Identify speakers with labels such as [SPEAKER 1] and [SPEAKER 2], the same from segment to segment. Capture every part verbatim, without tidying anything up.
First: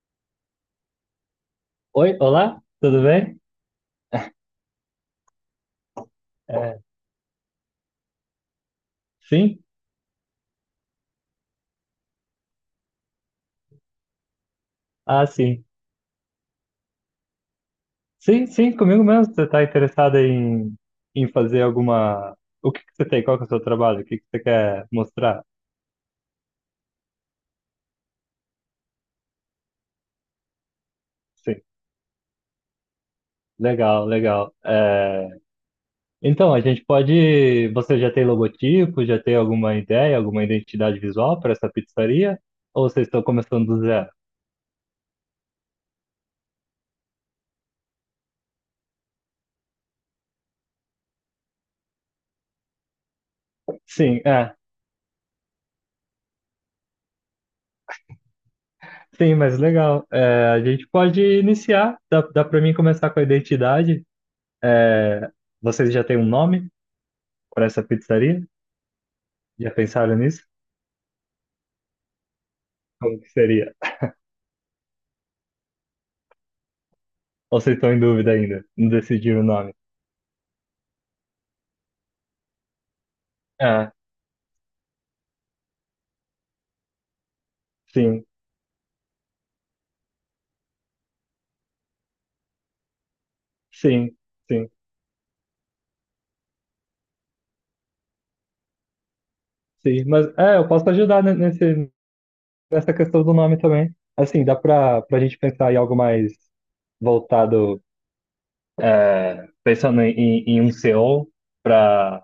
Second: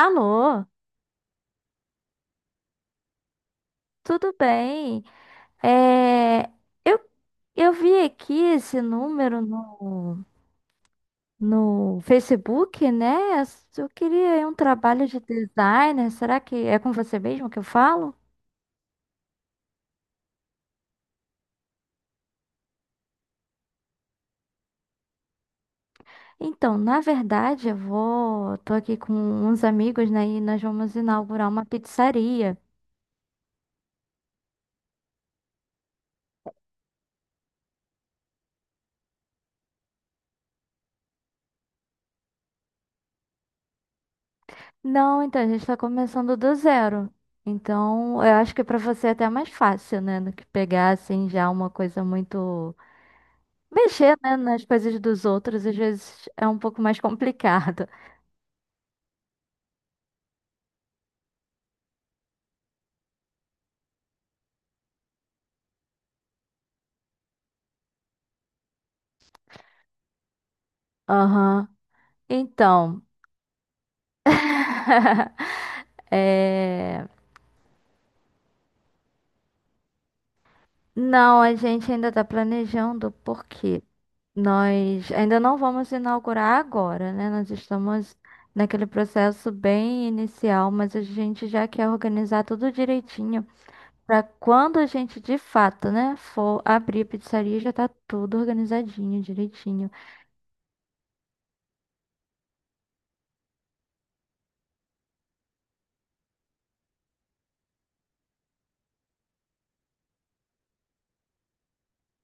[SPEAKER 1] Alô,
[SPEAKER 2] Oi, olá, tudo bem?
[SPEAKER 1] tudo bem? É,
[SPEAKER 2] É,
[SPEAKER 1] eu, eu vi aqui esse número
[SPEAKER 2] sim?
[SPEAKER 1] no, no Facebook, né? Eu queria aí um trabalho de
[SPEAKER 2] Ah, sim.
[SPEAKER 1] designer. Será que é com você mesmo que eu falo?
[SPEAKER 2] Sim, sim, comigo mesmo. Você está interessado em, em fazer alguma. O que que você tem? Qual que é o seu trabalho? O que que você quer mostrar?
[SPEAKER 1] Então, na verdade, eu vou, tô aqui com uns amigos, né? E nós vamos inaugurar
[SPEAKER 2] Sim,
[SPEAKER 1] uma pizzaria.
[SPEAKER 2] legal, legal. É, Então, a gente pode. Você já tem logotipo? Já tem alguma ideia, alguma identidade visual para essa pizzaria? Ou vocês estão começando do zero?
[SPEAKER 1] Não, então a gente está começando do zero. Então, eu acho que para você é até mais fácil, né? Do que pegar assim já uma coisa muito. Mexer,
[SPEAKER 2] Sim,
[SPEAKER 1] né,
[SPEAKER 2] é.
[SPEAKER 1] nas coisas dos outros às vezes é um pouco mais complicado.
[SPEAKER 2] Sim, mas legal. É, a gente pode iniciar. Dá, dá para mim começar com a identidade. É, Vocês já têm um nome para essa pizzaria? Já pensaram nisso?
[SPEAKER 1] Aham. Então,
[SPEAKER 2] Como que seria?
[SPEAKER 1] é...
[SPEAKER 2] Ou vocês estão em dúvida ainda? Não decidiram o nome?
[SPEAKER 1] não, a gente ainda está planejando porque
[SPEAKER 2] Ah,
[SPEAKER 1] nós ainda não vamos inaugurar agora, né? Nós estamos
[SPEAKER 2] sim,
[SPEAKER 1] naquele processo bem inicial, mas a gente já quer organizar tudo direitinho
[SPEAKER 2] sim,
[SPEAKER 1] para
[SPEAKER 2] sim,
[SPEAKER 1] quando a gente de fato, né, for abrir a pizzaria, já tá tudo organizadinho, direitinho.
[SPEAKER 2] sim. Mas é, eu posso ajudar ne- nesse, nessa questão do nome também. Assim, dá pra, pra gente pensar em algo mais voltado, pensando em, em em um S E O para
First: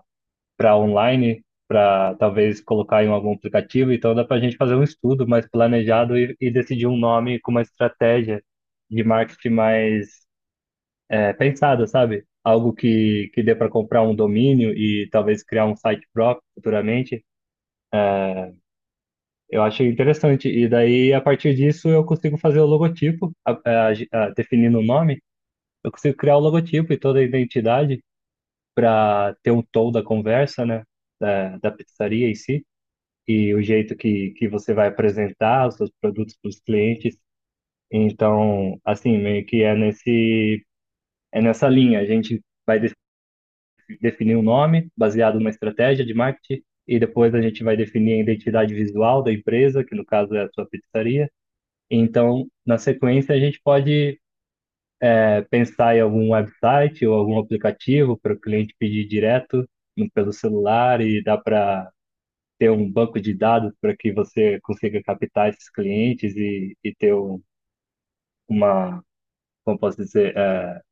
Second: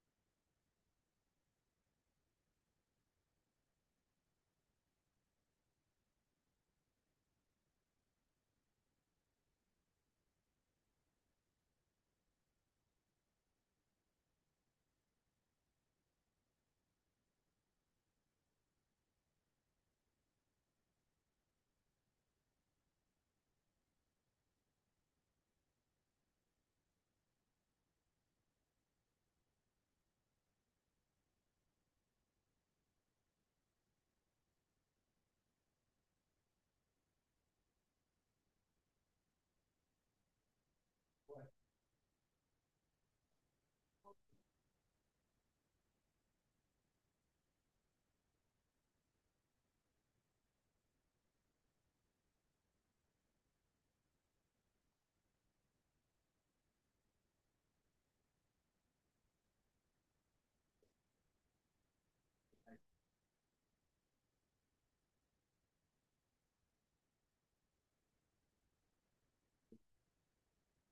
[SPEAKER 2] para online, para talvez colocar em algum aplicativo. Então dá pra gente fazer um estudo mais planejado e, e decidir um nome com uma estratégia de marketing mais é pensada, sabe? Algo que, que dê para comprar um domínio e talvez criar um site próprio futuramente. Eu achei interessante. E daí, a partir disso, eu consigo fazer o logotipo, a, a, a, definindo o nome, eu consigo criar o logotipo e toda a identidade para ter um tom da conversa, né? Da, da pizzaria em si, e o jeito que, que você vai apresentar os seus produtos para os clientes. Então, assim, meio que é nesse, é nessa linha. A gente vai definir um nome baseado numa estratégia de marketing e depois a gente vai definir a identidade visual da empresa, que no caso é a sua pizzaria. Então, na sequência, a gente pode é, pensar em algum website ou algum aplicativo para o cliente pedir direto pelo celular e dá para ter um banco de dados para que você consiga captar esses clientes e, e ter um- uma, como posso dizer, é,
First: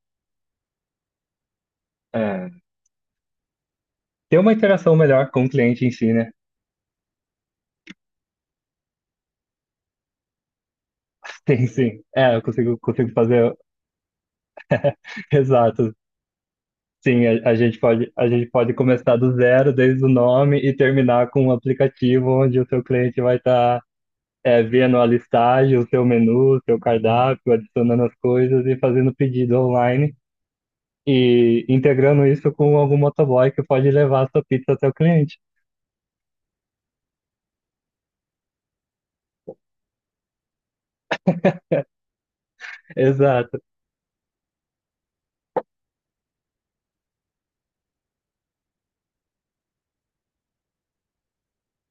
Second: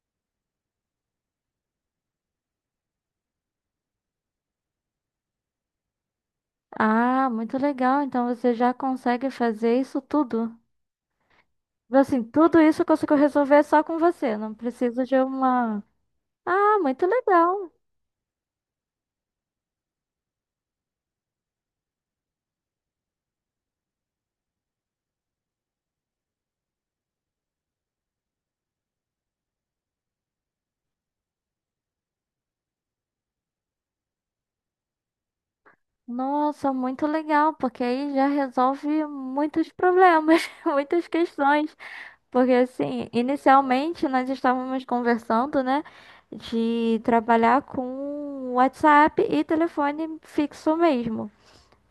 [SPEAKER 2] é, ter uma interação melhor com o cliente em si, né?
[SPEAKER 1] Ah, muito legal. Então você já consegue fazer isso tudo.
[SPEAKER 2] Sim, sim.
[SPEAKER 1] Assim,
[SPEAKER 2] É, eu
[SPEAKER 1] tudo
[SPEAKER 2] consigo,
[SPEAKER 1] isso eu
[SPEAKER 2] consigo
[SPEAKER 1] consigo
[SPEAKER 2] fazer.
[SPEAKER 1] resolver só com você. Não preciso de uma.
[SPEAKER 2] Exato.
[SPEAKER 1] Ah, muito
[SPEAKER 2] Sim, a, a
[SPEAKER 1] legal.
[SPEAKER 2] gente pode, a gente pode começar do zero, desde o nome, e terminar com um aplicativo onde o seu cliente vai estar vendo a listagem, o seu menu, o seu cardápio, adicionando as coisas e fazendo pedido online e integrando isso com algum motoboy que pode levar a sua pizza até o cliente.
[SPEAKER 1] Nossa, muito legal, porque aí já resolve muitos problemas, muitas questões. Porque assim,
[SPEAKER 2] Exato.
[SPEAKER 1] inicialmente nós estávamos conversando, né, de trabalhar com WhatsApp e telefone fixo mesmo,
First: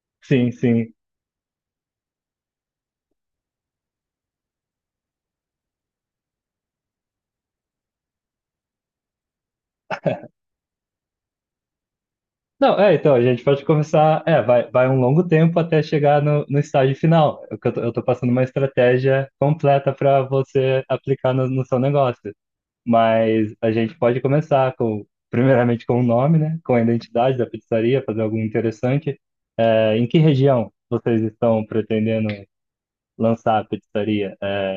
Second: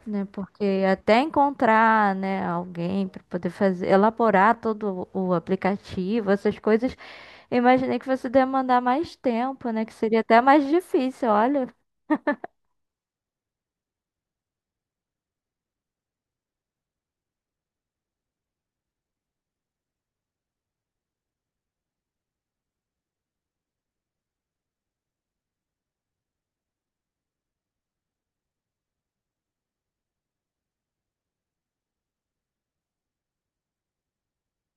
[SPEAKER 1] né?
[SPEAKER 2] Sim,
[SPEAKER 1] Porque
[SPEAKER 2] sim.
[SPEAKER 1] até encontrar, né, alguém para poder fazer, elaborar todo o aplicativo, essas coisas, eu imaginei que fosse demandar mais tempo, né? Que seria até mais difícil, olha.
[SPEAKER 2] Não, é, então, a gente pode começar. É, vai, vai um longo tempo até chegar no, no estágio final. Eu, eu tô eu tô passando uma estratégia completa para você aplicar no, no seu negócio. Mas a gente pode começar com, primeiramente com o nome, né? Com a identidade da pizzaria, fazer algo interessante. É, em que região vocês estão pretendendo lançar a pizzaria? É,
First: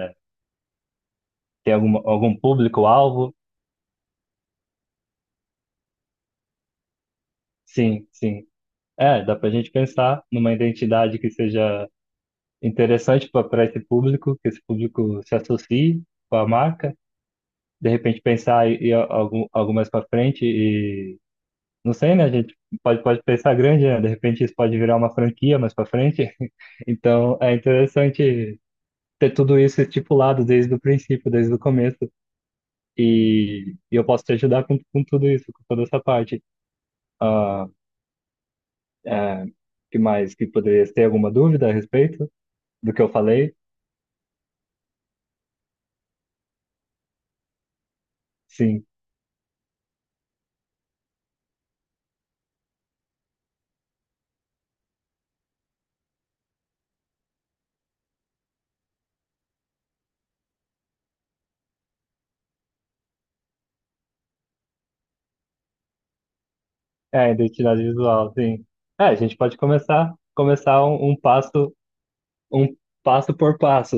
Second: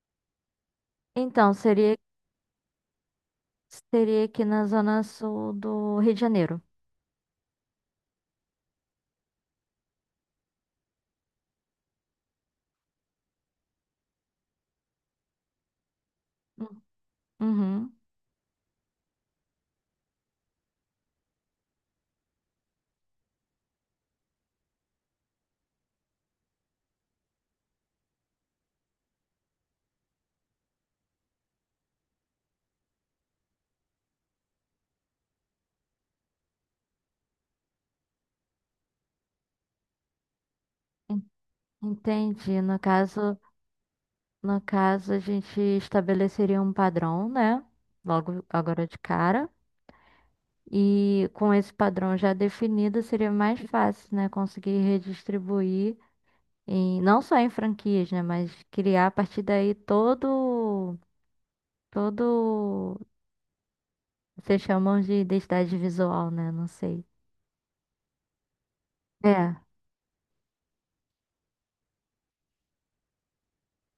[SPEAKER 1] Então,
[SPEAKER 2] tem
[SPEAKER 1] seria,
[SPEAKER 2] alguma, algum público-alvo?
[SPEAKER 1] seria aqui na zona sul do Rio de Janeiro.
[SPEAKER 2] Sim, sim. É, dá pra gente pensar numa identidade que seja interessante para esse público, que esse público se associe com a
[SPEAKER 1] Hum.
[SPEAKER 2] marca. De
[SPEAKER 1] Uhum.
[SPEAKER 2] repente pensar e, e algum, algo mais para frente e não sei, né? A gente pode, pode pensar grande, né? De repente isso pode virar uma franquia mais para frente. Então, é interessante ter tudo isso estipulado desde o princípio, desde o começo. E, e eu posso te ajudar com, com tudo isso, com toda essa parte. Ah, é, que mais? Que poderia ter
[SPEAKER 1] En-
[SPEAKER 2] alguma dúvida a respeito
[SPEAKER 1] Entendi. No
[SPEAKER 2] do que eu
[SPEAKER 1] caso,
[SPEAKER 2] falei?
[SPEAKER 1] no caso, a gente estabeleceria um padrão, né? Logo agora
[SPEAKER 2] Sim.
[SPEAKER 1] de cara. E com esse padrão já definido, seria mais fácil, né? Conseguir redistribuir. E não só em franquias, né? Mas criar a partir daí todo, todo, vocês chamam de identidade visual, né? Não sei.
[SPEAKER 2] É, identidade visual, sim. É, a gente
[SPEAKER 1] É,
[SPEAKER 2] pode começar, começar um, um passo um passo por passo.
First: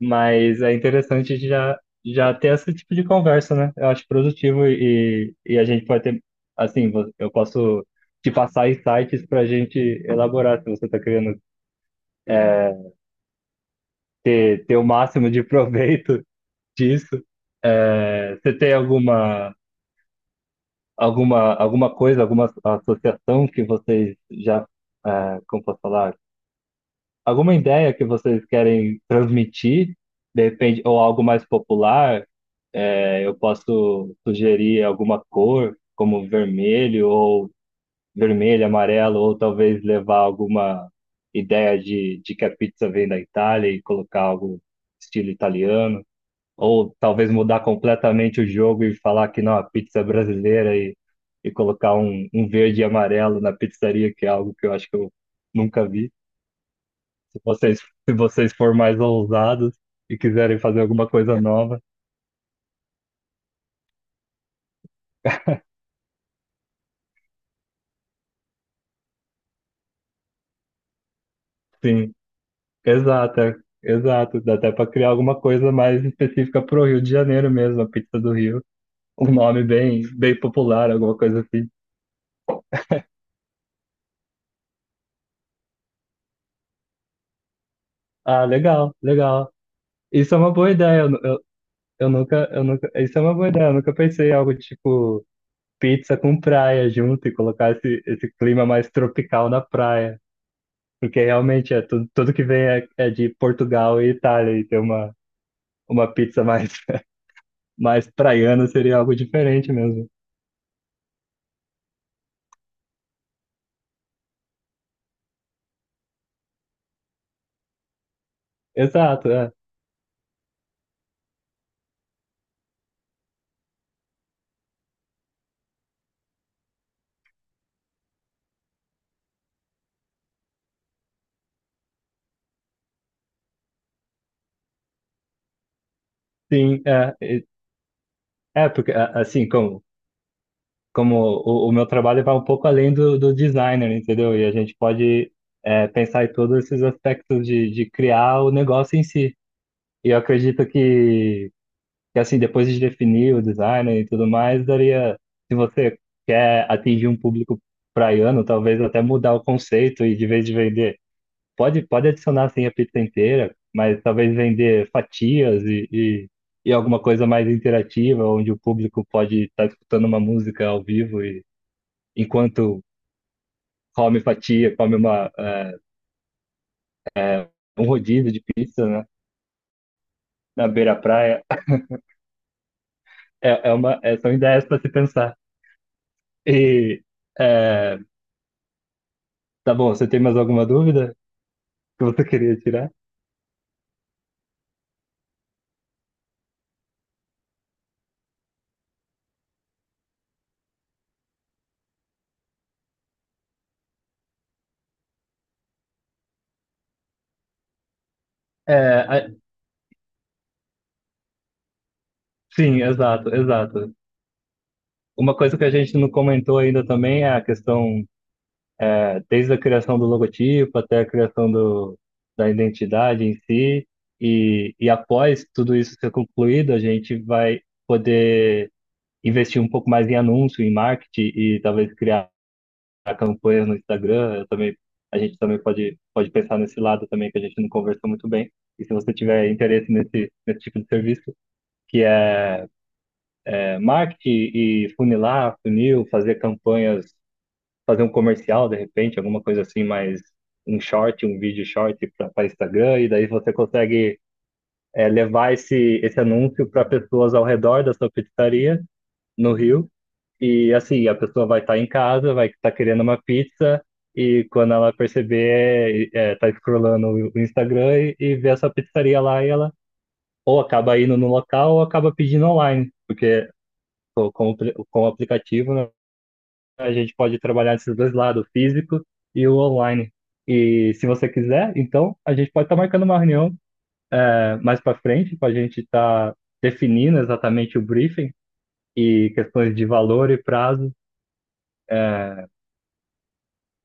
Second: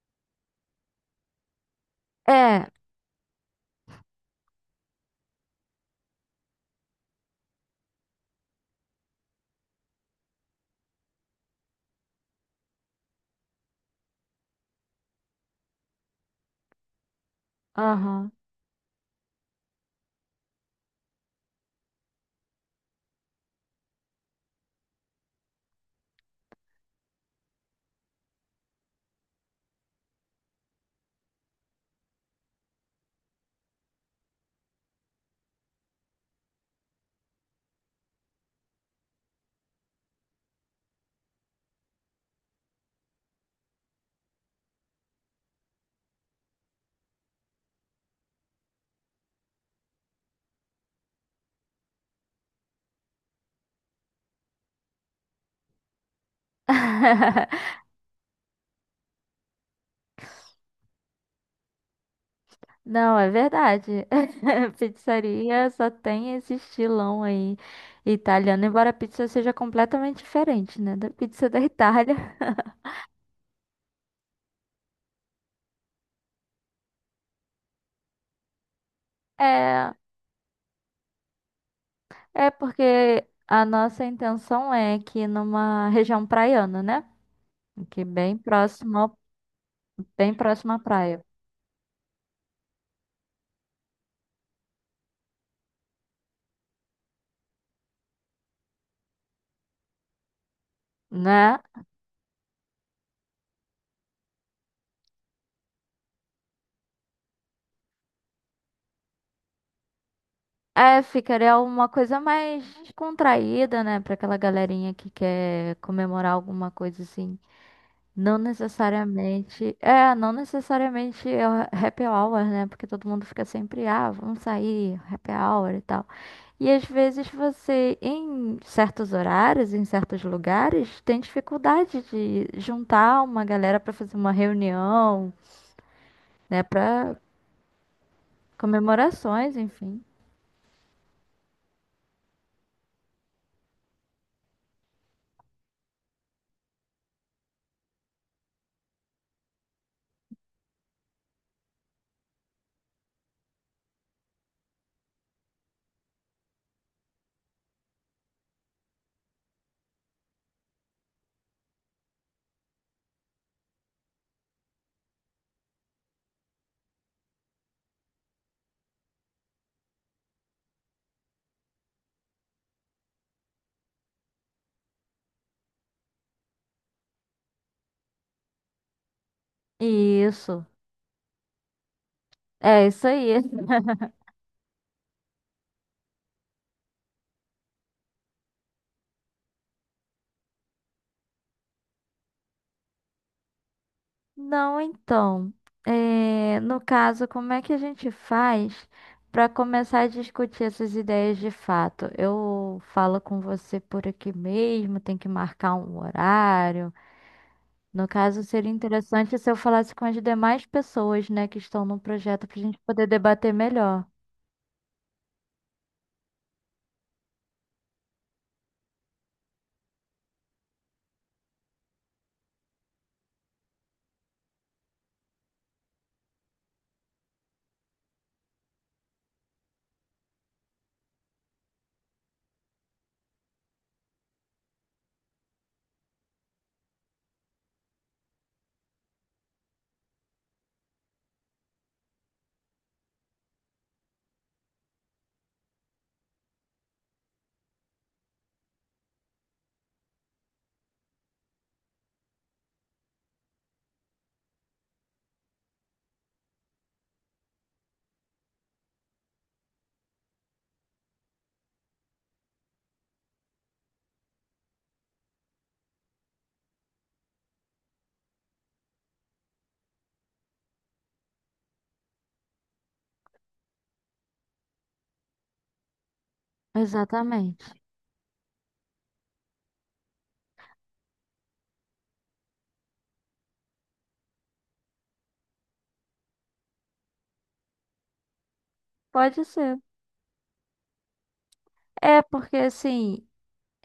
[SPEAKER 2] Mas é interessante já, já ter
[SPEAKER 1] é,
[SPEAKER 2] esse tipo de conversa, né? Eu acho produtivo e, e a gente pode ter, assim, vo- eu posso te passar insights para a gente elaborar se você está querendo ter, ter o máximo de proveito disso.
[SPEAKER 1] aham.
[SPEAKER 2] É, você tem alguma, alguma, alguma coisa, alguma associação que vocês já, é, como posso falar, alguma ideia que vocês querem transmitir, de repente, ou algo mais popular? É, eu posso sugerir alguma cor, como vermelho ou vermelho, amarelo, ou talvez levar alguma ideia de, de que a pizza vem da Itália e colocar algo estilo italiano, ou talvez mudar completamente o jogo e falar que não, a pizza é brasileira e, e colocar um, um verde e amarelo na pizzaria, que é algo que eu acho que eu nunca vi. Se vocês, Se vocês for mais ousados e quiserem fazer alguma coisa nova,
[SPEAKER 1] Não, é verdade. Pizzaria só tem esse estilão aí italiano, embora a pizza seja completamente diferente, né? Da pizza da
[SPEAKER 2] sim.
[SPEAKER 1] Itália.
[SPEAKER 2] Exato, é- Exato. Dá até para criar alguma coisa mais específica pro Rio de Janeiro mesmo, a pizza do Rio. Um nome
[SPEAKER 1] É,
[SPEAKER 2] bem, bem popular, alguma coisa assim.
[SPEAKER 1] é porque a nossa intenção é que numa região praiana, né? Que é bem
[SPEAKER 2] Ah, legal,
[SPEAKER 1] próximo ao
[SPEAKER 2] legal.
[SPEAKER 1] bem
[SPEAKER 2] Isso é uma boa
[SPEAKER 1] próximo à
[SPEAKER 2] ideia. Eu,
[SPEAKER 1] praia,
[SPEAKER 2] eu, eu nunca, eu nunca. Isso é uma boa ideia. Eu nunca pensei em algo tipo pizza com praia junto e colocar esse, esse clima mais tropical na praia. Porque
[SPEAKER 1] né?
[SPEAKER 2] realmente é tudo, tudo que vem é, é de Portugal e Itália e ter uma, uma pizza mais, mais praiana seria algo diferente mesmo.
[SPEAKER 1] É, ficaria uma coisa mais descontraída, né? Pra aquela galerinha que quer comemorar alguma coisa assim. Não
[SPEAKER 2] Exato, é.
[SPEAKER 1] necessariamente. É, não necessariamente é o happy hour, né? Porque todo mundo fica sempre, ah, vamos sair, happy hour e tal. E às vezes você, em certos horários, em certos lugares, tem dificuldade de juntar uma galera pra fazer uma reunião, né?
[SPEAKER 2] Sim,
[SPEAKER 1] Pra
[SPEAKER 2] é. É, porque a- assim,
[SPEAKER 1] comemorações,
[SPEAKER 2] como,
[SPEAKER 1] enfim.
[SPEAKER 2] como o, o meu trabalho vai um pouco além do, do designer, entendeu? E a gente pode é, pensar em todos esses aspectos de, de criar o negócio em si. E eu acredito que, que, assim, depois de definir o designer e tudo mais, daria, se você quer atingir um público praiano, talvez até mudar o conceito e de vez de vender pode, pode adicionar assim a pizza inteira, mas talvez vender fatias e, e, e alguma coisa mais interativa, onde o público pode estar escutando uma música ao vivo e enquanto come fatia, come uma, eh, um rodízio de pizza, né,
[SPEAKER 1] Isso.
[SPEAKER 2] na beira-praia.
[SPEAKER 1] É isso aí.
[SPEAKER 2] É, é uma, é, são ideias para se pensar. E eh, tá bom, você tem mais alguma dúvida que você queria tirar?
[SPEAKER 1] Não, então, é, no caso, como é que a gente faz para começar a discutir essas ideias de fato? Eu falo com você por aqui mesmo, tem que marcar um horário. No caso, seria
[SPEAKER 2] É, a-
[SPEAKER 1] interessante se eu falasse com as demais pessoas, né, que estão no projeto para a gente
[SPEAKER 2] sim,
[SPEAKER 1] poder
[SPEAKER 2] exato,
[SPEAKER 1] debater
[SPEAKER 2] exato.
[SPEAKER 1] melhor.
[SPEAKER 2] Uma coisa que a gente não comentou ainda também é a questão desde a criação do logotipo até a criação do, da identidade em si. E, e após tudo isso ser concluído, a gente vai poder investir um pouco mais em anúncio, em marketing e talvez criar campanhas no Instagram. Eu também, a gente também pode, pode pensar nesse lado também, que a gente não conversou muito bem. E se você tiver interesse nesse, nesse tipo de serviço, que é, é marketing e funilar, funil, fazer campanhas, fazer um comercial de repente, alguma coisa assim, mais um short, um vídeo short para Instagram, e daí você consegue é, levar esse, esse anúncio para pessoas ao redor da sua pizzaria no Rio. E assim, a pessoa vai estar em casa, vai estar querendo uma pizza, e quando ela perceber, é, é, tá scrollando o o Instagram e, e vê essa pizzaria lá, e ela ou acaba indo no local ou acaba pedindo online, porque pô, com, o pre- com o aplicativo, né? A gente pode
[SPEAKER 1] Exatamente.
[SPEAKER 2] trabalhar esses dois lados, o físico e o online. E se você quiser, então a gente pode estar marcando uma reunião é, mais para frente para a gente estar definindo exatamente o briefing e
[SPEAKER 1] Pode
[SPEAKER 2] questões
[SPEAKER 1] ser.
[SPEAKER 2] de valor e prazo.
[SPEAKER 1] É, porque assim,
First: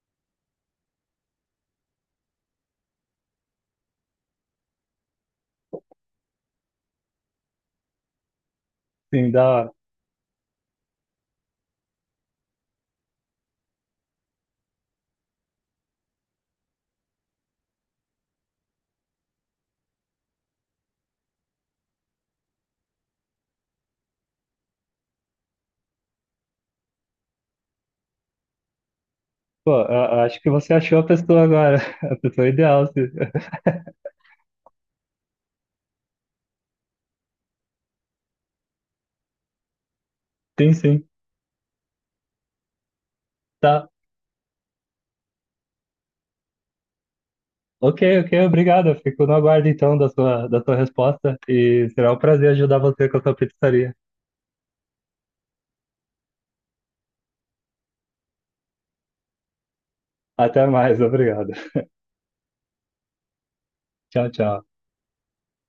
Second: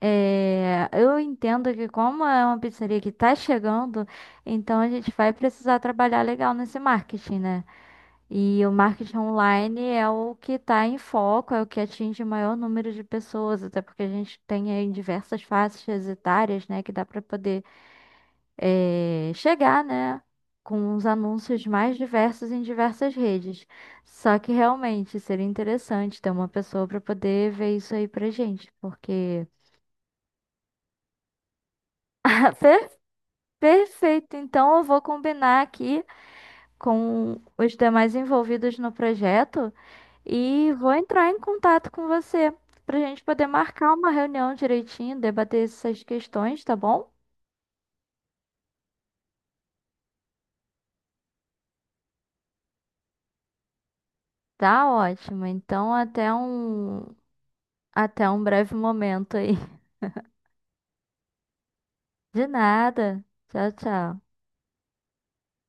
[SPEAKER 1] É, eu entendo que como é uma pizzaria que está chegando, então a gente vai precisar trabalhar legal nesse marketing, né? E o marketing
[SPEAKER 2] Assim, dá...
[SPEAKER 1] online é o que está em foco, é o que atinge o maior número de pessoas, até porque a gente tem aí diversas faixas etárias, né, que dá para poder é, chegar, né, com os anúncios mais diversos em diversas redes. Só que realmente seria interessante ter uma pessoa para poder ver isso aí pra gente, porque
[SPEAKER 2] Pô, a- acho que você achou a pessoa agora, a pessoa ideal.
[SPEAKER 1] Fe-
[SPEAKER 2] se-
[SPEAKER 1] Perfeito, então eu vou combinar aqui com os demais envolvidos no projeto e
[SPEAKER 2] Sim,
[SPEAKER 1] vou
[SPEAKER 2] sim.
[SPEAKER 1] entrar em contato com você para a gente poder
[SPEAKER 2] Tá.
[SPEAKER 1] marcar uma reunião direitinho, debater essas questões, tá bom?
[SPEAKER 2] Ok, ok, obrigado. Eu fico no aguardo então da sua, da sua resposta e será um prazer ajudar você com a sua pizzaria.
[SPEAKER 1] Tá ótimo. Então até um até um breve momento aí.
[SPEAKER 2] Até mais, obrigado.
[SPEAKER 1] De nada. Tchau, tchau.
[SPEAKER 2] Tchau, tchau.